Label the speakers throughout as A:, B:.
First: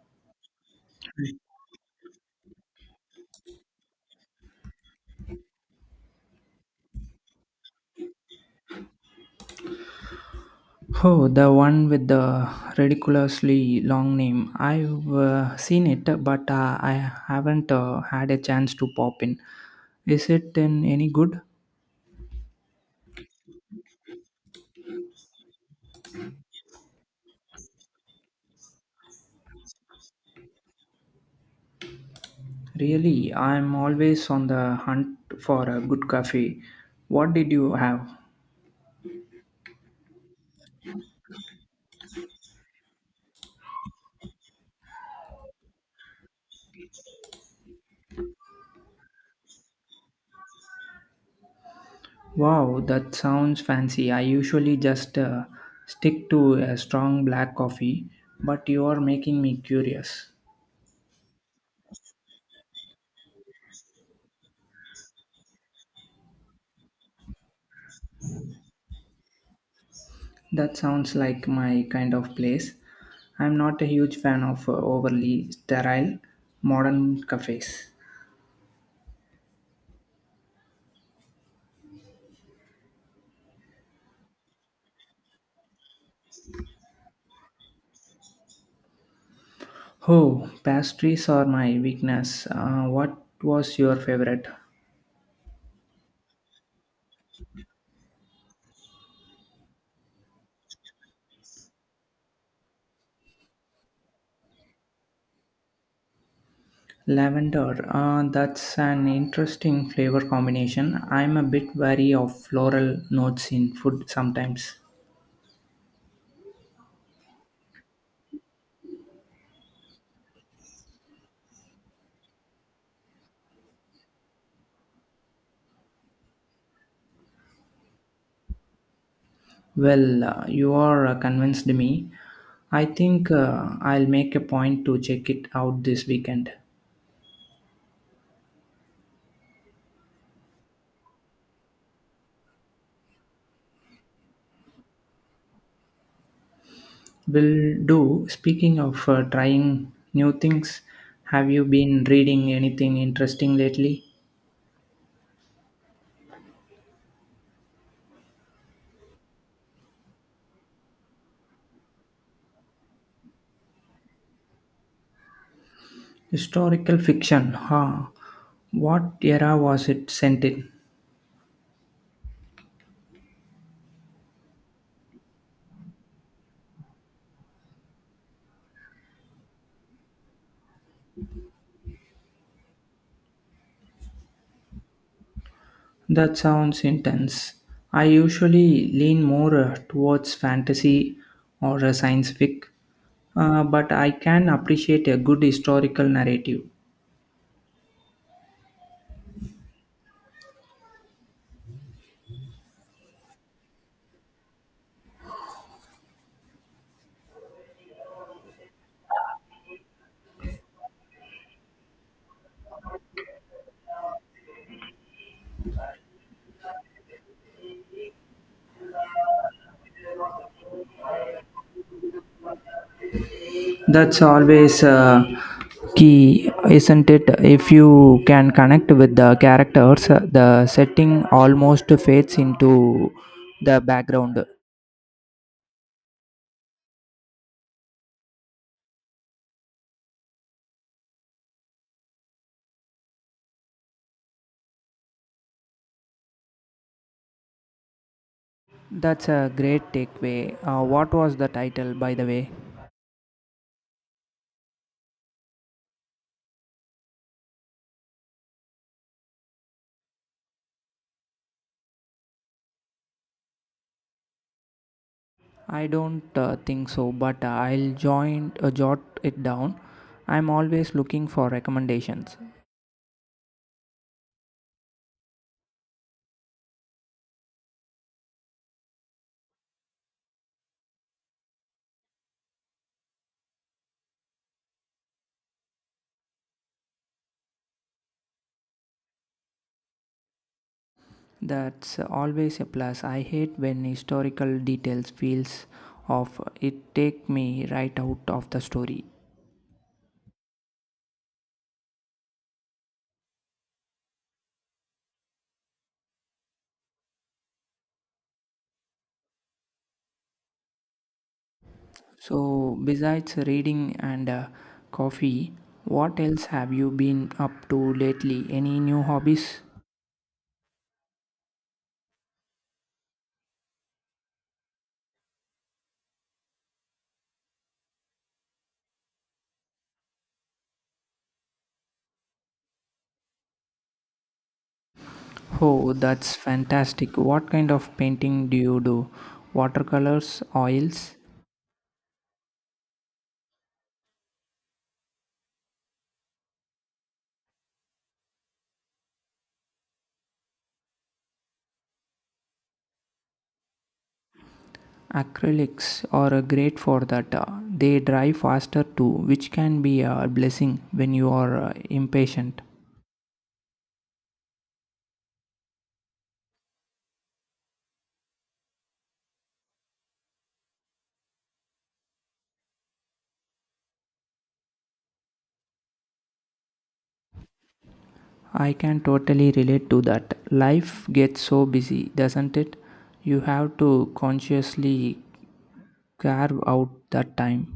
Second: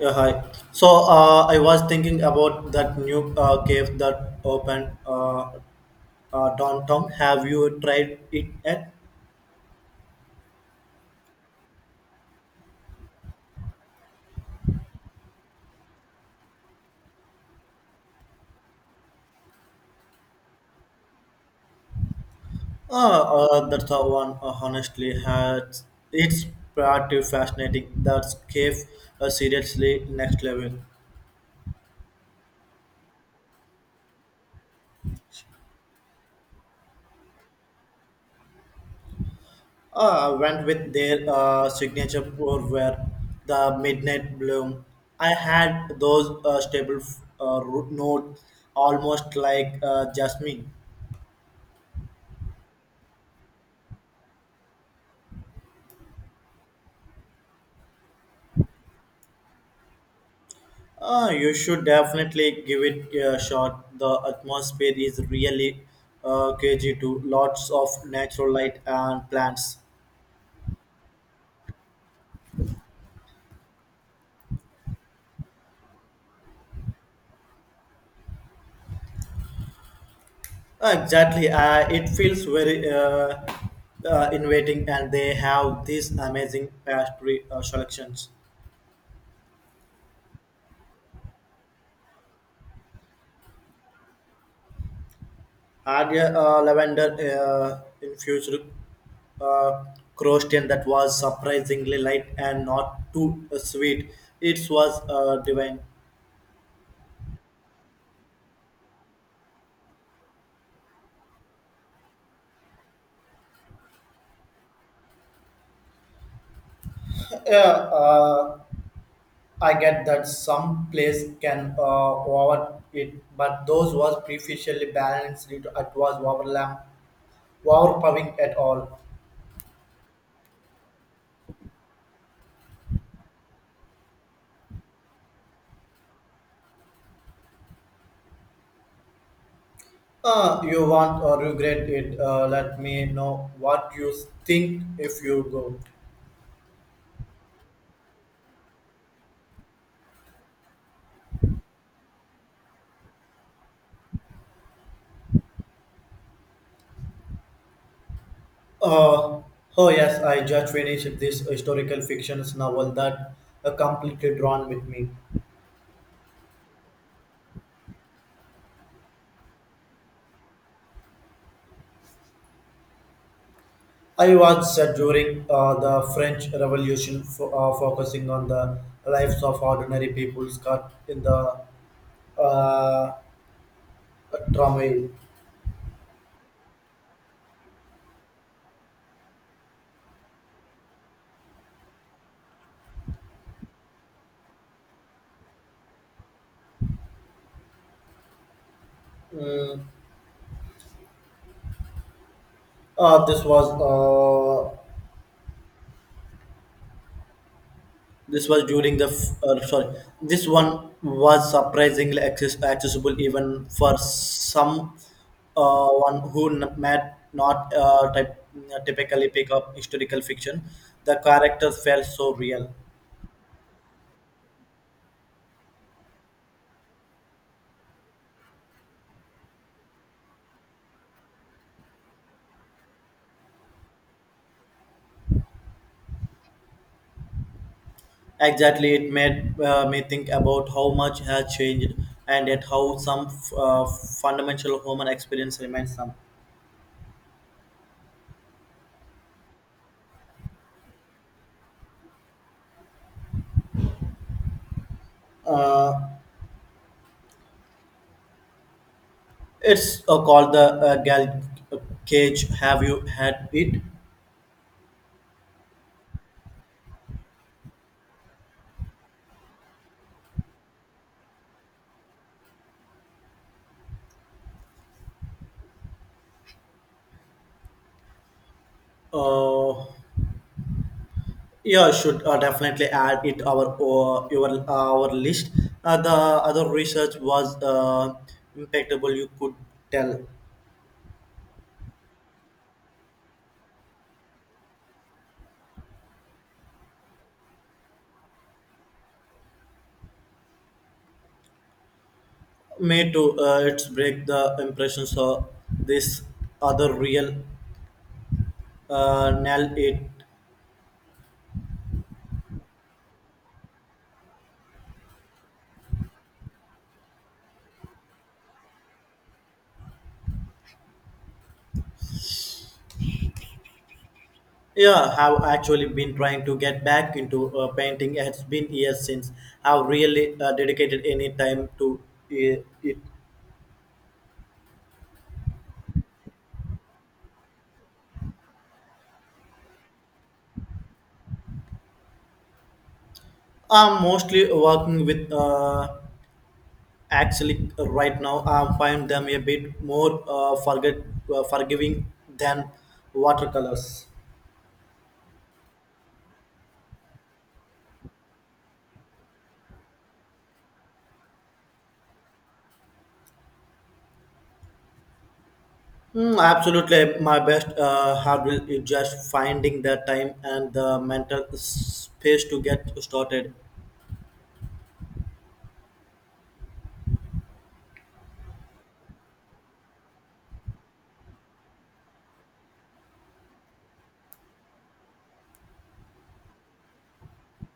A: Yeah, hi. So I was thinking about that new cave that opened downtown. Have you tried it yet?
B: Oh, the one with the ridiculously long name. I've seen it, but I haven't had a chance to pop in. Is it in any good?
A: That's the one. Honestly, has it's pretty fascinating. That cave seriously next level.
B: Really, I'm always on the hunt for a good cafe. What did you have?
A: Went with their signature pour where the midnight bloom. I had those stable root notes, almost like jasmine.
B: Wow, that sounds fancy. I usually just stick to a strong black coffee, but you are making me curious.
A: You should definitely give it a shot. The atmosphere is really cagey too. Lots of natural light and plants.
B: That sounds like my kind of place. I'm not a huge fan of overly sterile modern cafes.
A: Exactly. It feels very inviting, and they have these amazing pastry selections.
B: Oh, pastries are my weakness. What was your favorite?
A: Had a lavender infused uh, croissant that was surprisingly light and not too sweet. It was divine.
B: Lavender. That's an interesting flavor combination. I'm a bit wary of floral notes in food sometimes.
A: Yeah. Uh, I get that some plays can over it, but those was previously balanced. It was overlap, overpowering at all.
B: Well, you are convinced me. I think I'll make a point to check it out this weekend.
A: You want or regret it? Let me know what you think if you go.
B: Will do. Speaking of trying new things, have you been reading anything interesting lately?
A: Uh, oh yes, I just finished this historical fiction novel that completely drawn with me.
B: Historical fiction, huh? What era was it sent in?
A: I was set during the French Revolution, focusing on the lives of ordinary people caught in the uh, turmoil.
B: That sounds intense. I usually lean more towards fantasy or science fic, but I can appreciate a good historical narrative.
A: Mm, this was this was during the sorry. This one was surprisingly accessible even for some one who might not typically pick up historical fiction. The characters felt so real.
B: That's always key, isn't it? If you can connect with the characters, the setting almost fades into the background.
A: Exactly, it made me think about how much has changed and yet how some fundamental human experience remains some.
B: That's a great takeaway. What was the title, by the way?
A: Uh, It's called the Gal Cage. Have you had it?
B: I don't think so, but I'll join jot it down. I'm always looking for recommendations.
A: Uh, yeah, should definitely add it our your our list. The other research was impeccable. You could tell
B: That's always a plus. I hate when historical details feels off. It take me right out of the story.
A: me to it's break the impressions of this other real nail it.
B: So, besides reading and coffee, what else have you been up to lately? Any new hobbies?
A: Yeah, have actually been trying to get back into painting. It's been years since I've really dedicated any time to it.
B: Oh, that's fantastic. What kind of painting do you do? Watercolors, oils,
A: I'm mostly working with actually right now. I find them a bit more forget forgiving than watercolors.
B: acrylics are great for that. They dry faster too, which can be a blessing when you are impatient.
A: Mm, absolutely, my best hurdle is just finding the time and the mental space to get started.
B: I can totally relate to that. Life gets so busy, doesn't it? You have to consciously carve out that time.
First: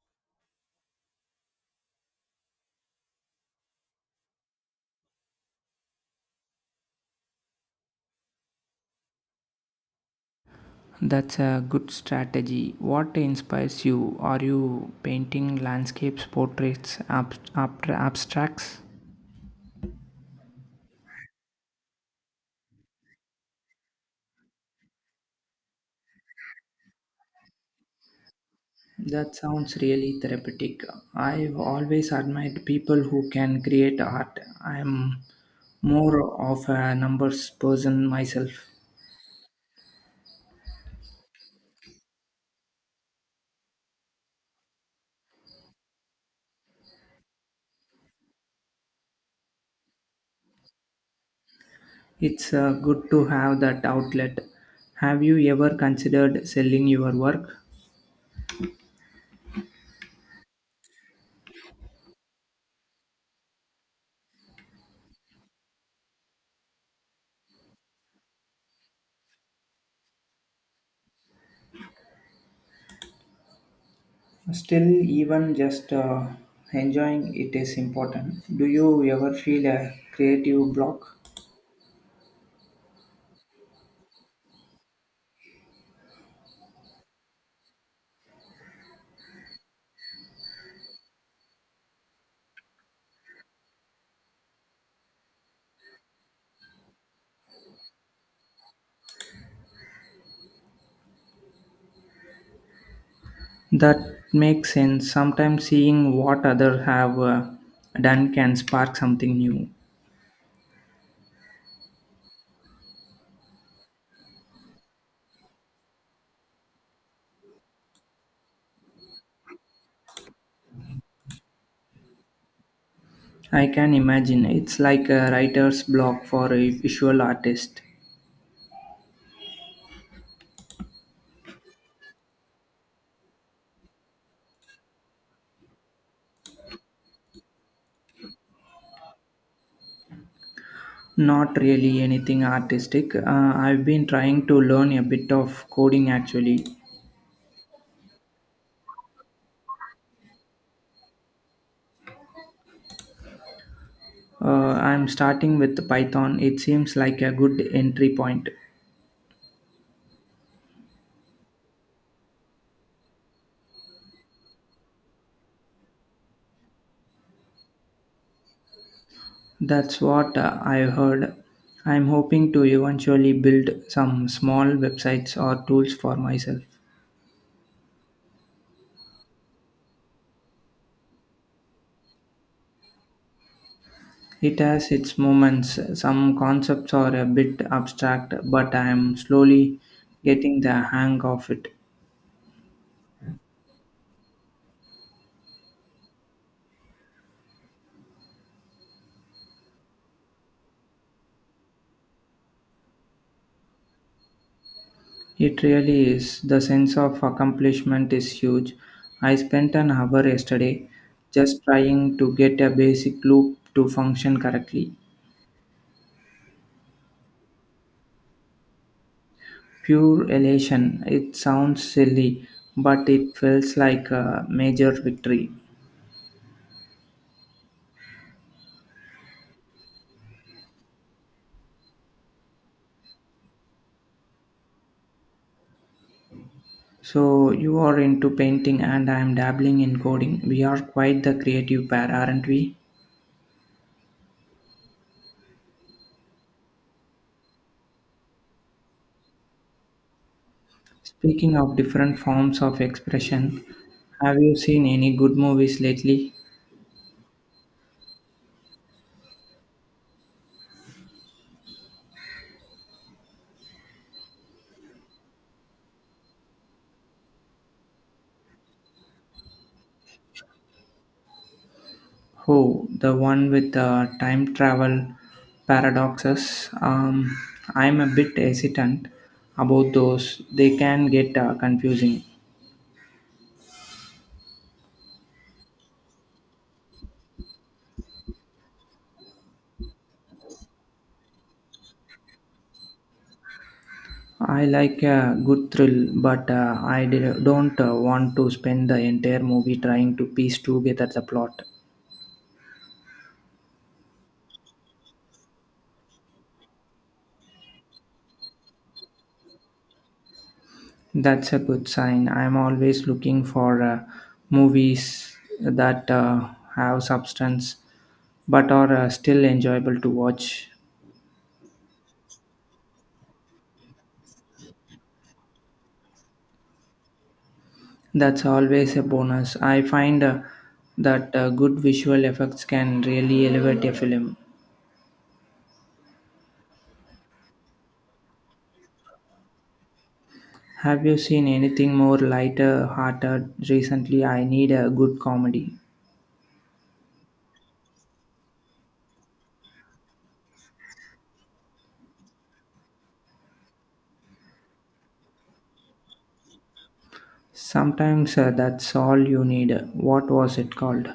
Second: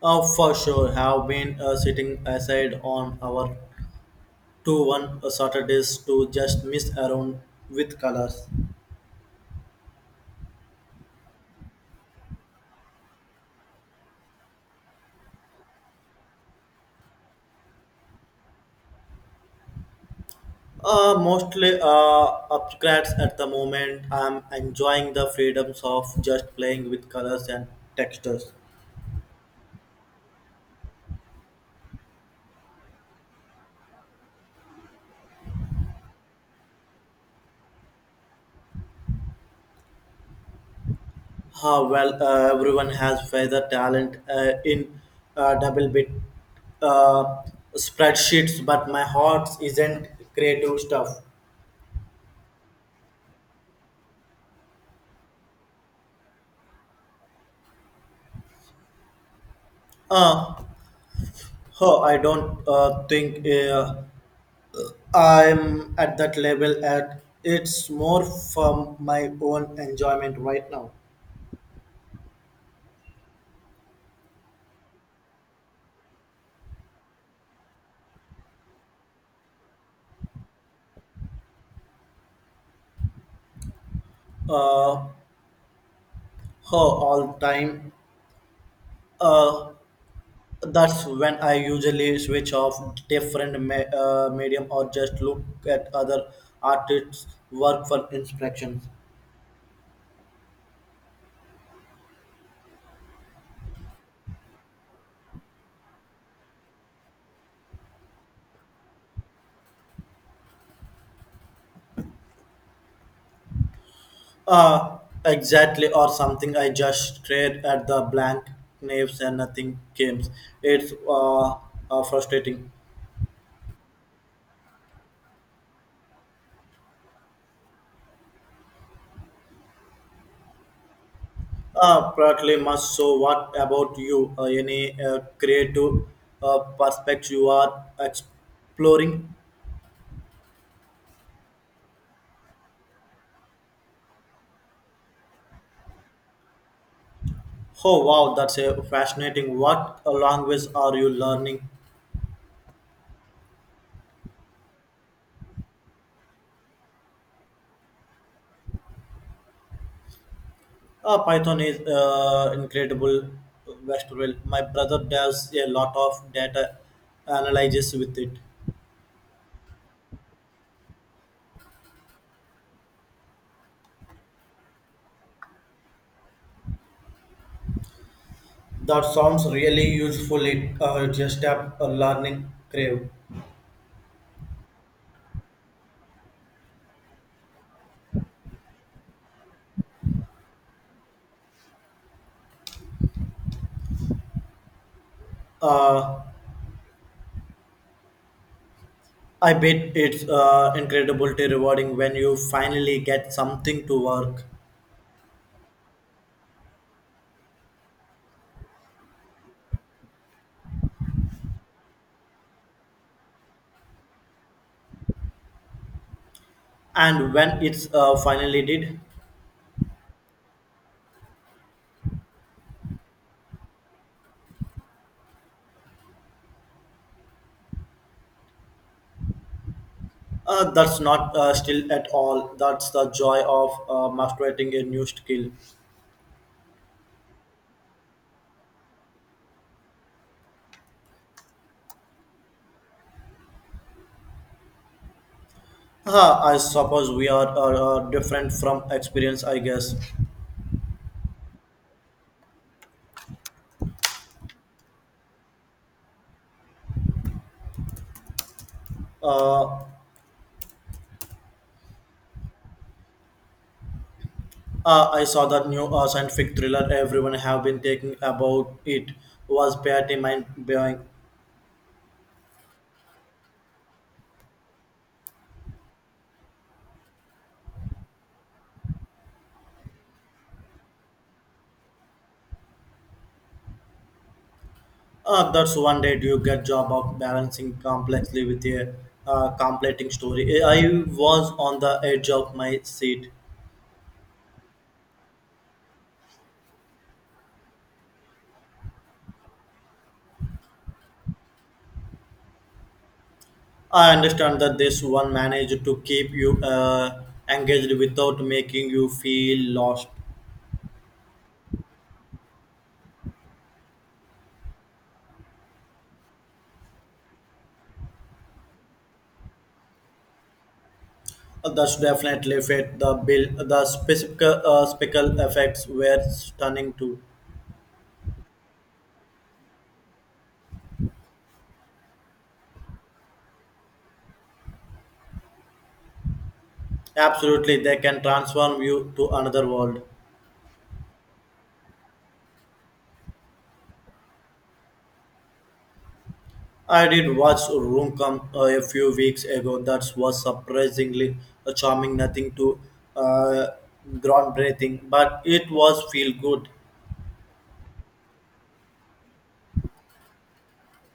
A: For sure, have been sitting aside on our two one Saturdays to just mess around with colors.
B: That's a good strategy. What inspires you? Are you painting landscapes, portraits, abstracts?
A: Mostly upgrades at the moment. I'm enjoying the freedoms of just playing with colors and textures.
B: That sounds really therapeutic. I've always admired people who can create art. I'm more of a numbers person myself.
A: Ah, well everyone has further talent in double bit uh, spreadsheets, but my heart isn't creative stuff.
B: It's good to have that outlet. Have you ever considered selling your work?
A: Uh, oh, I don't think I'm at that level. At it's more from my own enjoyment right now.
B: Still, even just enjoying it is important. Do you ever feel a creative block?
A: Uh, Oh, all time. Uh, that's when I usually switch off different medium or just look at other artists' work for inspiration.
B: That makes sense. Sometimes seeing what others have done can spark something new.
A: Uh, exactly, or something I just stared at the blank names and nothing came. It's frustrating.
B: I can imagine. It's like a writer's block for a visual artist.
A: Partly must. So, what about you? Any creative perspective you are exploring?
B: Not really anything artistic. I've been trying to learn a bit of coding actually.
A: Oh wow, that's a fascinating. What language are you learning?
B: I'm starting with Python. It seems like a good entry point.
A: Python is incredible. Westworld. My brother does a lot of data analysis with it.
B: That's what I've heard. I'm hoping to eventually build some small websites or tools for myself.
A: That sounds really useful. It just a learning crave.
B: It has its moments. Some concepts are a bit abstract, but I am slowly getting the hang of it.
A: Uh, I bet it's incredibly rewarding when you finally get something to work,
B: It really is. The sense of accomplishment is huge. I spent an hour yesterday just trying to get a basic loop to function correctly.
A: and when it's finally did.
B: Pure elation. It sounds silly, but it feels like a major victory.
A: That's not still at all. That's the joy of mastering a new skill.
B: So, you are into painting, and I am dabbling in coding. We are quite the creative pair, aren't we?
A: I suppose we are different from experience, I guess.
B: Speaking of different forms of expression, have you seen any good movies lately?
A: Uh, I saw that new scientific thriller everyone have been talking about. It was pretty mind-blowing.
B: Oh, the one with the time travel paradoxes. I'm a bit hesitant about those. They can get confusing.
A: That's one day do you get job of balancing complexly with a completing story. I was on the edge of my seat.
B: I like a good thrill, but I don't want to spend the entire movie trying to piece together the plot.
A: I understand that this one managed to keep you engaged without making you feel lost.
B: That's a good sign. I'm always looking for movies that have substance but are still enjoyable to watch.
A: That's definitely fit the bill. The specific speckle effects were stunning too.
B: That's always a bonus. I find that good visual effects can really elevate a film.
A: Absolutely, they can transform you to another world.
B: Have you seen anything more lighter hearted recently? I need a good comedy.
A: I did watch Room Come a few weeks ago. That was surprisingly charming, nothing too uh, groundbreaking, but it was feel good.
B: Sometimes that's all you need. What was it called?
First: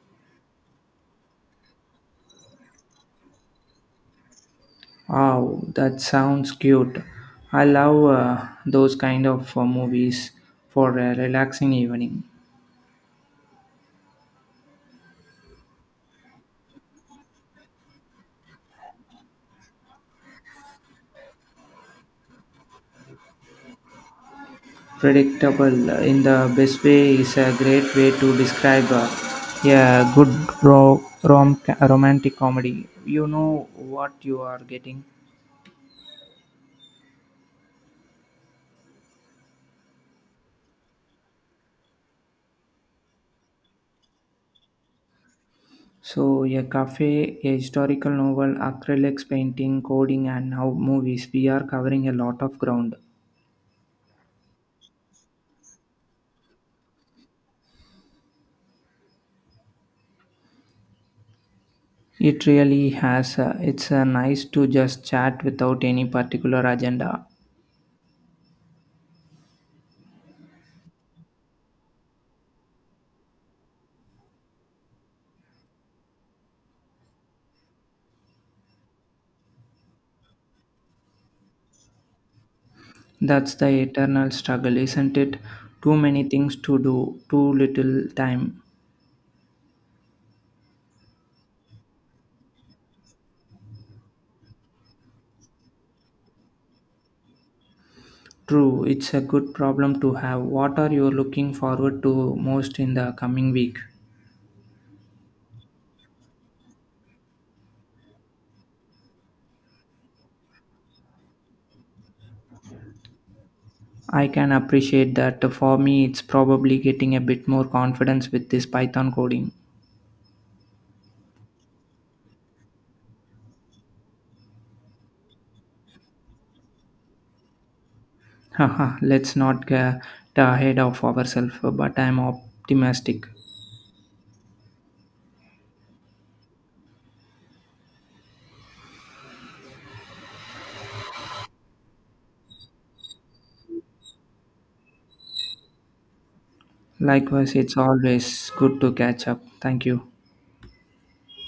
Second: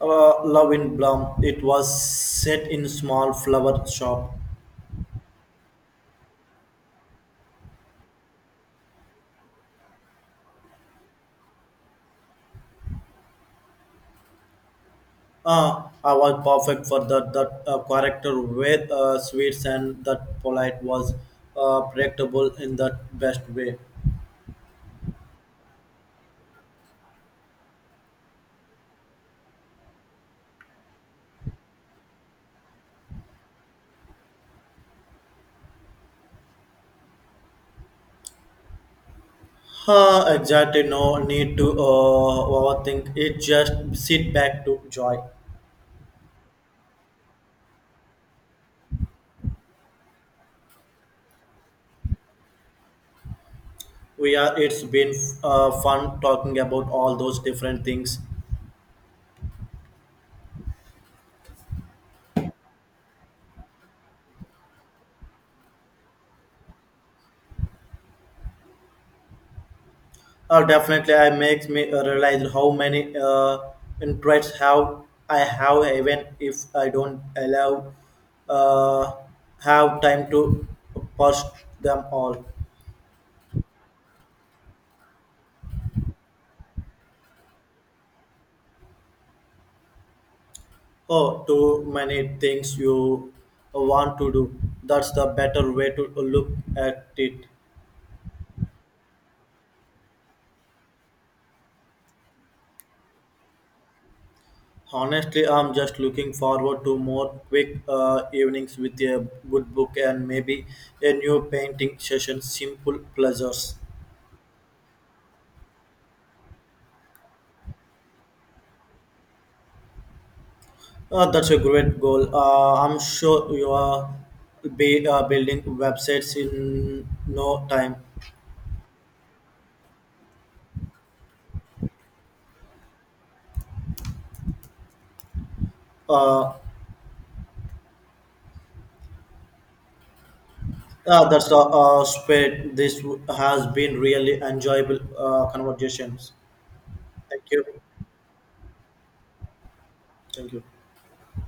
A: Love in Bloom. It was set in small flower shop.
B: Oh, that sounds cute. I love those kind of movies for a relaxing evening.
A: I was perfect for that character with sweets and that polite was predictable in the best way.
B: Predictable in the best way is a great way to describe a good ro- rom- romantic comedy. You know what you are getting.
A: Exactly, no need to overthink it. Just sit back to joy.
B: So, a cafe, a historical novel, acrylics, painting, coding, and now movies. We are covering a lot of ground.
A: We are. It's been fun talking about all those different things.
B: It really has. It's nice to just chat without any particular agenda.
A: Definitely, I makes me realize how many interests have I have even if I don't allow uh, have time to post them all.
B: That's the eternal struggle, isn't it? Too many things to do, too little time.
A: Oh, too many things you want to do. That's the better way to look at it.
B: True, it's a good problem to have. What are you looking forward to most in the coming week?
A: Honestly, I'm just looking forward to more quick evenings with a good book and maybe a new painting session. Simple pleasures.
B: I can appreciate that. For me, it's probably getting a bit more confidence with this Python coding.
A: That's a great goal. I'm sure you are be building websites in no time.
B: Haha, let's not get ahead of ourselves, but I'm optimistic.
A: Uh, that's a spirit. This has been really enjoyable conversations. Thank
B: Likewise,
A: you.
B: it's always good to catch up. Thank you.
A: Thank you.